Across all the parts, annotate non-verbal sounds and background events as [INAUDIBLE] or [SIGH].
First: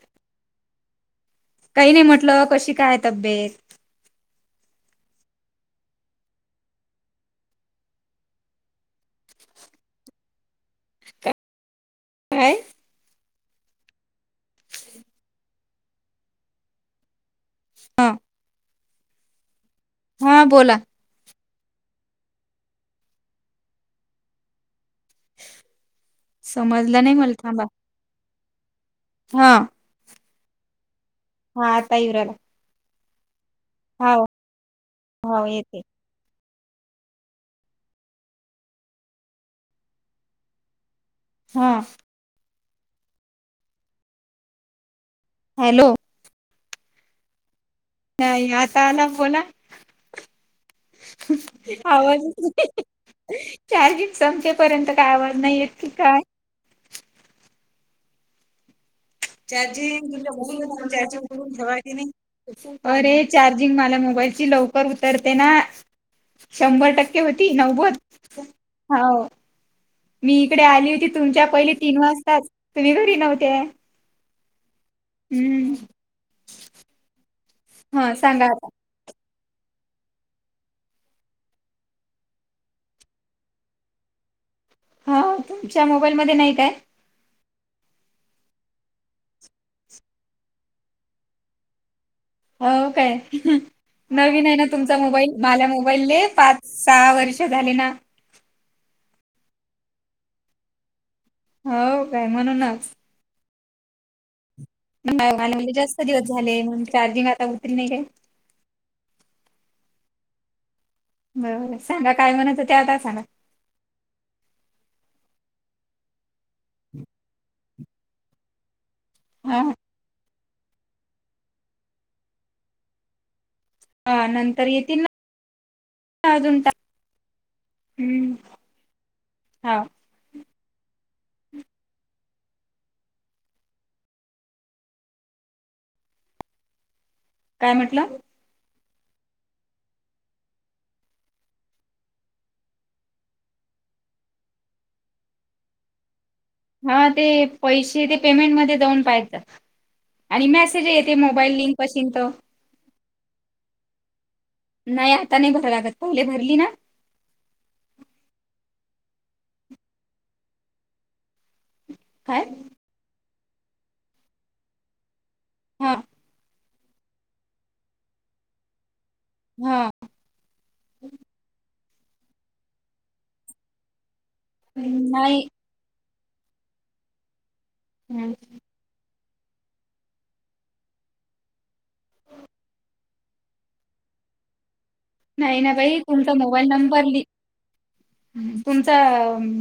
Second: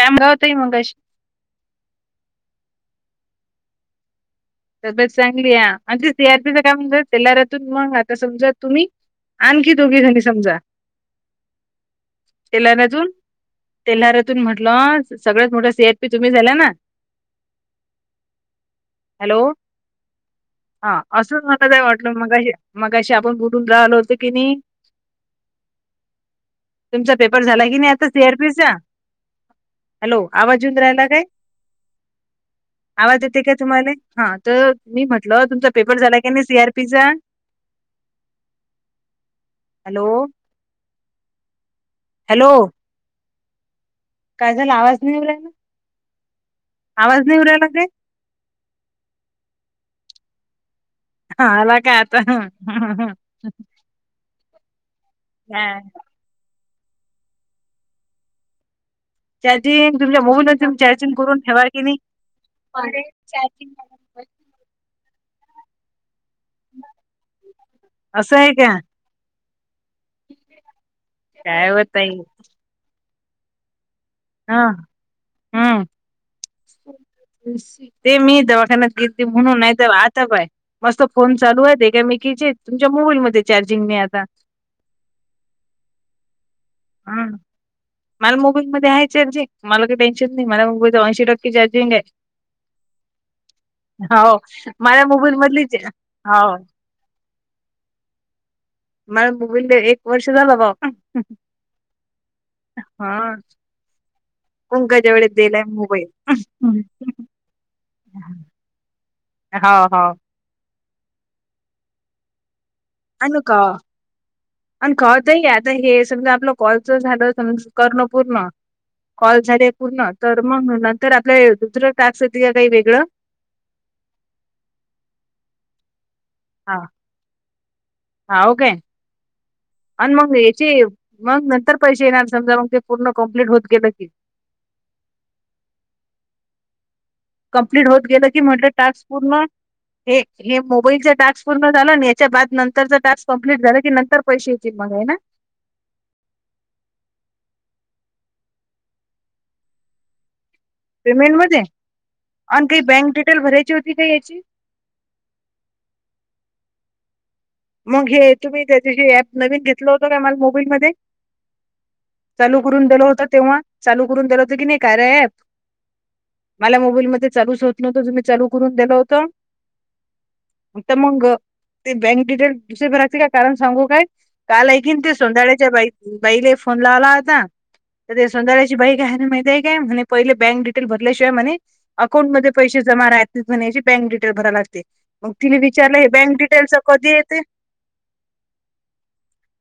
टामग होतय मगाशी. काही नाही म्हटलं कशी काय तब्येत. तबत चांगली आहे [UNINTELLIGIBLE] म्हजे सियारतीच काम म्हणज सलरातून मग आता समजा तुम्ही आणखी दोघी झाली समजा काय. तेल्हरातून तेल्हरतून म्हटलं सगळ्यात मोठ सीएर पी तुम्ही झाला ना हां. हॅलो. हा बोला. हा असं मला काय वाटलं मगा मगशी आपण बुोलून राहिल होतं की नाही. समजलं तुमचा नाही मला पेपर थांबा झाला की नाही आता सी आरपीचा हा हॅलो आवाजऊून राहिला काय. हा आता इव्रल रायला. आवाज येते का तुम्हाला हा तर मी म्हटलं हाव तुमचा येते पेपर झाला का नाही सी आरपीचा. हॅलो. हां. हॅलो. काय झाला आवाज नाही आला. हॅलो. आवाज नाही येऊ राहिला काय नाही आता आला बोला. हा आला का आवाज चा आता [UNINTELLIGIBLE] संपेपर्यंत काय आवज नाही हा येत की काय. [INAUDIBLE] चार्जिंग तुमच्या मोबाईल तुम्ही चार्जिंग करून ठेवा की नाही. मला मोबाईलची लव पण उतरते ना शंभर टक्के होती नव्वद असं हो आहे का मी इकडे आली होती तुमच्या काय पहिली व तीन ताई वाजताच तुम्ही घरी नव्हते्या. हा. हम्म! हा ते मी सांगा आता दवाखान्यात घेतली म्हणून नाही तर आता बाय मस्त फोन चालू आहेत एकामेकीचे तुमच्या मोबाईलमध्ये चार्जिंग नाही आता. हा तुमच्या मोबाईलमध्ये नाही काय. हा! मला मोबाईल मध्ये आहे चार्जिंग मला काही टेन्शन नाही मला मोबाईल ऐंशी टक्के चार्जिंग आहे. हो काय. हो नवीन आहे ना तुमचा माझ्या मोबाईल मला मधलीच मोबाईल हो पाच सहा वर्ष झाले ना. माझ्या मोबाईलला एक वर्ष झाला बघा हो काय म्हणूनच. पंकजा वेळेत दिलाय म्हणजे जास्त मोबाईल. दिवस झाले म्हणून चार्जिंग आता उतरी नाही काय. हो हो. बरोबर सांगा काय म्हणातं ते आता सांग. क आणि कळतय आता हे समजा आपलं कॉलच झालं समज करलो पूर्ण कॉल हा झाले पूर्ण. तर मग नंतर आपल्या दुसरं टास्क येत का काही वेगळं? हा नंतर येतील ना अजून टा हा हम्म! हा ओके हा. आणि मग याचे मग नंतर पैसे येणार समजा मग ते पूर्ण कम्प्लीट होत गेलं की? काय कम्प्लीट होत म्हटलं? गेलं की म्हटलं टास्क पूर्ण हे मोबाईलचा टास्क पूर्ण झाला याच्या बाद नंतरच टास्क कंप्लीट झालं की नंतर पैसे येतील मग हाय ना? हा ते पैसे ते पेमेंट मध्ये जाऊन पहायच. आणि मेसेज येते पेमेंट मोबाईल मध्ये लिंक असेल तर. आणि काही बँक डिटेल भरायची होती का याची? नाही आता नाही भराय लागत पहिले भरली ना? मग हे तुम्ही त्याच्याशी ऍप नवीन घेतला होत का मला मोबाईल मध्ये काय चालू करून करून दिल होत तेव्हा चालू करून दिल होत की नाही कार्या अँप हा. मला मोबाईल मध्ये चालूच होत नव्हतं तुम्ही चालू करून दिलं होतं. हा. हित मग ते बँक डिटेल दुसरे भरायचे काय कारण सांगू काय काल एका ते नाही सोधाळ्याच्या बा बाईला फोन लावला होता. तर ते हम्म सोधाळ्या बाई काय म्हणाली माहितीय काय पहिले बँक डटेल भरल्याशिवाय म्हणे अकाउंटमध्ये पैसे जमा राहतील जमा राहत नाय बँक डिटेल भरावी लागते. मग तिने नाही ना विचारलं बाई हे तुमचा बँक मोबाईल डिटेलच नंबर कधी लि येते तुमचा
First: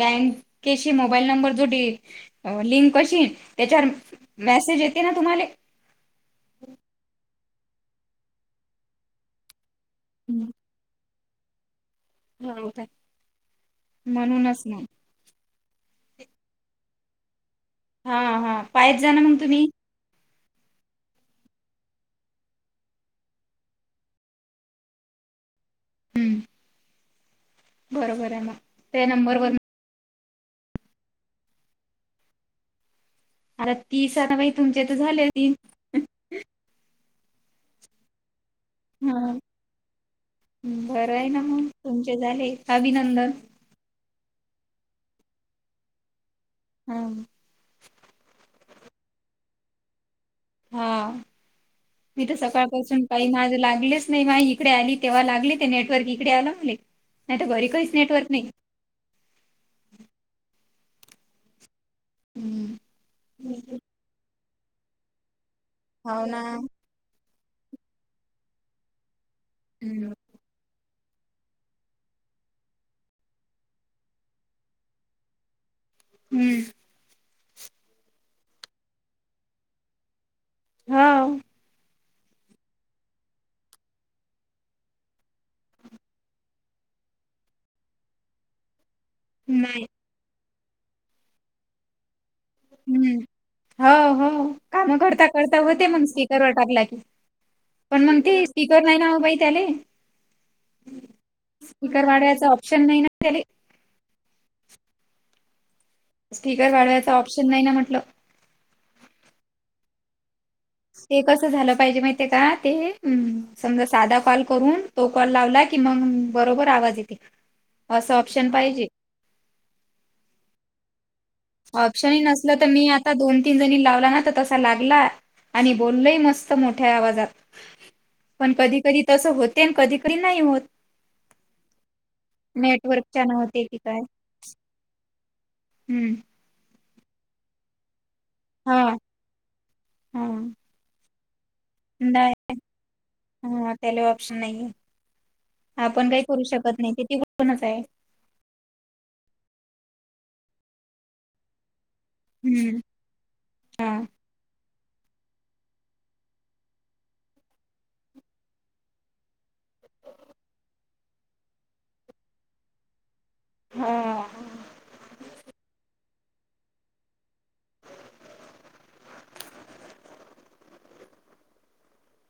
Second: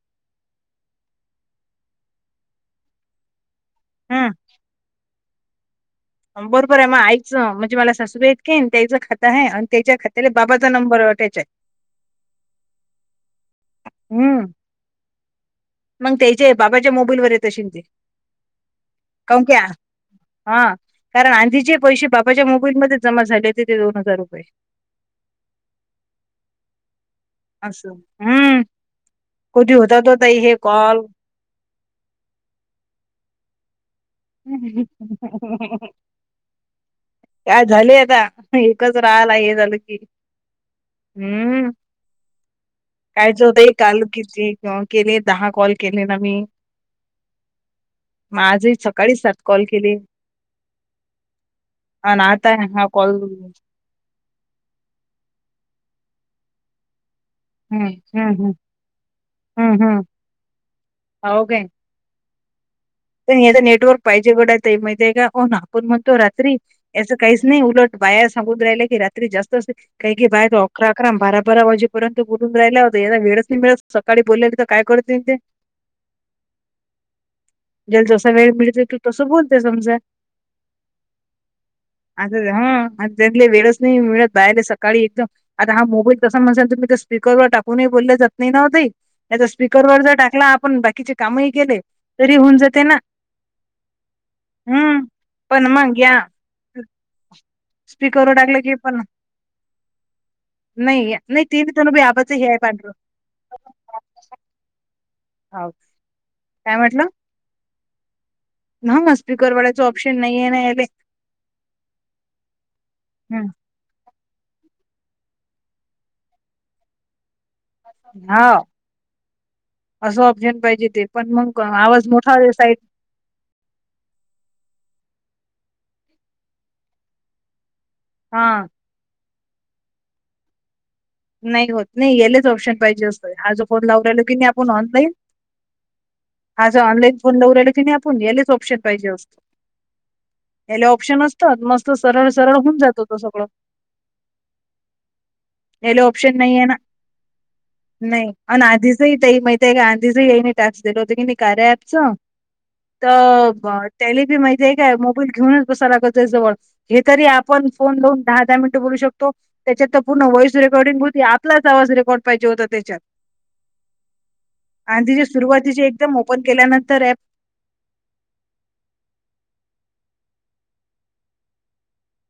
बँकेशी मोबाईल नंबर जोडे लिंक कशी त्याच्यावर हम् मेसेज येते ना तुम्हाला? बरोबर आहे माया आईचं म्हणजे मला सासूबाइतके त्याईचं खातं आहे आणि त्याच्या खात्याले बाबा नंबर वाटायचं. हो हम्म म्हणूनच ना. मग त्याचे बाबाच्या मोबाईल मध्ये येतशीन ते हा हा पायच जा ना मग तुम्ही हा कारण आधीचे पैसे बापाच्या मोबाईलमध्ये जमा झाले होते ते दोन हजार रुपये. हम्म! असं बरोबर आहे मग हम्म त्या नंबरवर कधी होतायत ओ ताई हे कॉल? आता तीस ना बा तुमच्या तर झाले तीस. काय झाले आता. एकच ह राहाला हे झालं की बरं आहे ना मग हम्म तुमचे झाले कायच अभिनंदन! होत काल किती केले दहा कॉल केले ना मी. हां. मगं आजही सकाळीच सात कॉल केले. हा आणि मी तर आता हा सकाळपासून कॉल काही माझ लागलेच नाही माझ्या इकडे आली तेव्हा लागले ते नेटवर्क इकडे आले मले नाही तरं घरी हम्म काहीच नेटवर्क हम्म नाही. हम्म हम्म! हम्म! हो काय. हम्! पण याच नेटवर्क पाहिजे घड्या त माहितीय आहे का ना आपण म्हणतो हाव ना. रात्री. सं काहीच नाही उलट बायार सगुद राहिले की रात्री जास्त हम्म काही की बाहेर अकरा अकराम बारा बारा वाजेपर्यंत बोलून राहिला होतं यादा वेळच नाही मिळत सकाळी बोललेली तर काय करत ते हम्म ज्याला जसा वेळ मिळते तू तसं बोलते समजा हा आता हा त्यांले वेळच नाही मिळत बाहेर सकाळी एकदम आता हा मोबाईल तसाल म्हणसेल तुम्ही ते स्ीकरवर टाकून बोलले जात नाही न्हत त्याचा नाही स्पीकरवरर जर टाकला आपण बाकीचे कामही केले तरी होऊन जाते ना हम्म हो हो काम हम्म करता करता पण होते मग या स्पीकरवर टाकला की पण मग स्पीकरवर ते टाकलं की स्ीकर नाही पण ना बाई त्याले नाही नाही ती मी तोन बी आबाच हे पांढर चली ह स्पीकर वाढवायचा ऑप्शन नाही ना म्हटलं ह ना स्पीकर वाडायचं ऑप्शन नाही आहे ना ते कस झालं पाहिजे माहििते का ते् समजा साधा कॉल करून तो कॉल लावला की मग बरोबर आवाज येते असं हा ऑप्शन पाहिजे. असं ऑप्शन पाहिजे ते पण मग आवाज ऑप्शनही मोठा नसलं तर साईड मी आता दोन तीन जणी लावला ना तर तसा लागला आणि बोललही मस्त मोठ्या आवाजात हा पण कधी कधी तसं होते आणि कधी कधी नाही होत नाही होत नाही यालेच ऑप्शन पाहिजे नेटवर्कच्या असतं न आज होते की फोन काय लाव राहिलो की नाही आपण ऑनलाईन हम्म हा ज ऑनलाईन फोन दवला कि नाही आपण यालेच ऑप्शन हा पाहिजे असतो हा याले ऑप्शन असतात मस्त सरळ नाही सरळ होऊन जातो तो सगळं हा त्याले ऑप्शन नाही आहे याला आपण काही ऑप्शन करू नाहीये ना शकत नाही ते त कोणच आहे नाही आणि आधी सई त्या माह का आधी स याई टॅक्स दिलो होो की कारे आपसो हम्म तर हा त्याला बी माहिती आहे काय मोबाईल घेऊनच बसायलाग त्या जवळ हे तरी आपण फोन लाऊन दहा दहा मिनटं बोलू शकतो त्याच्यात तर पूर्ण वॉईस रेकॉर्डिंग होती आपला आवाज रेकॉर्ड पाहिजे होता त्याच्यात हा आणि ति सुरवातीचे एकदम ओपन केल्यानंतर प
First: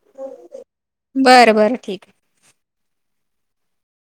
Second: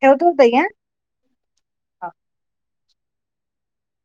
ठेवत होत आहे का बरं बरं ठीक आहे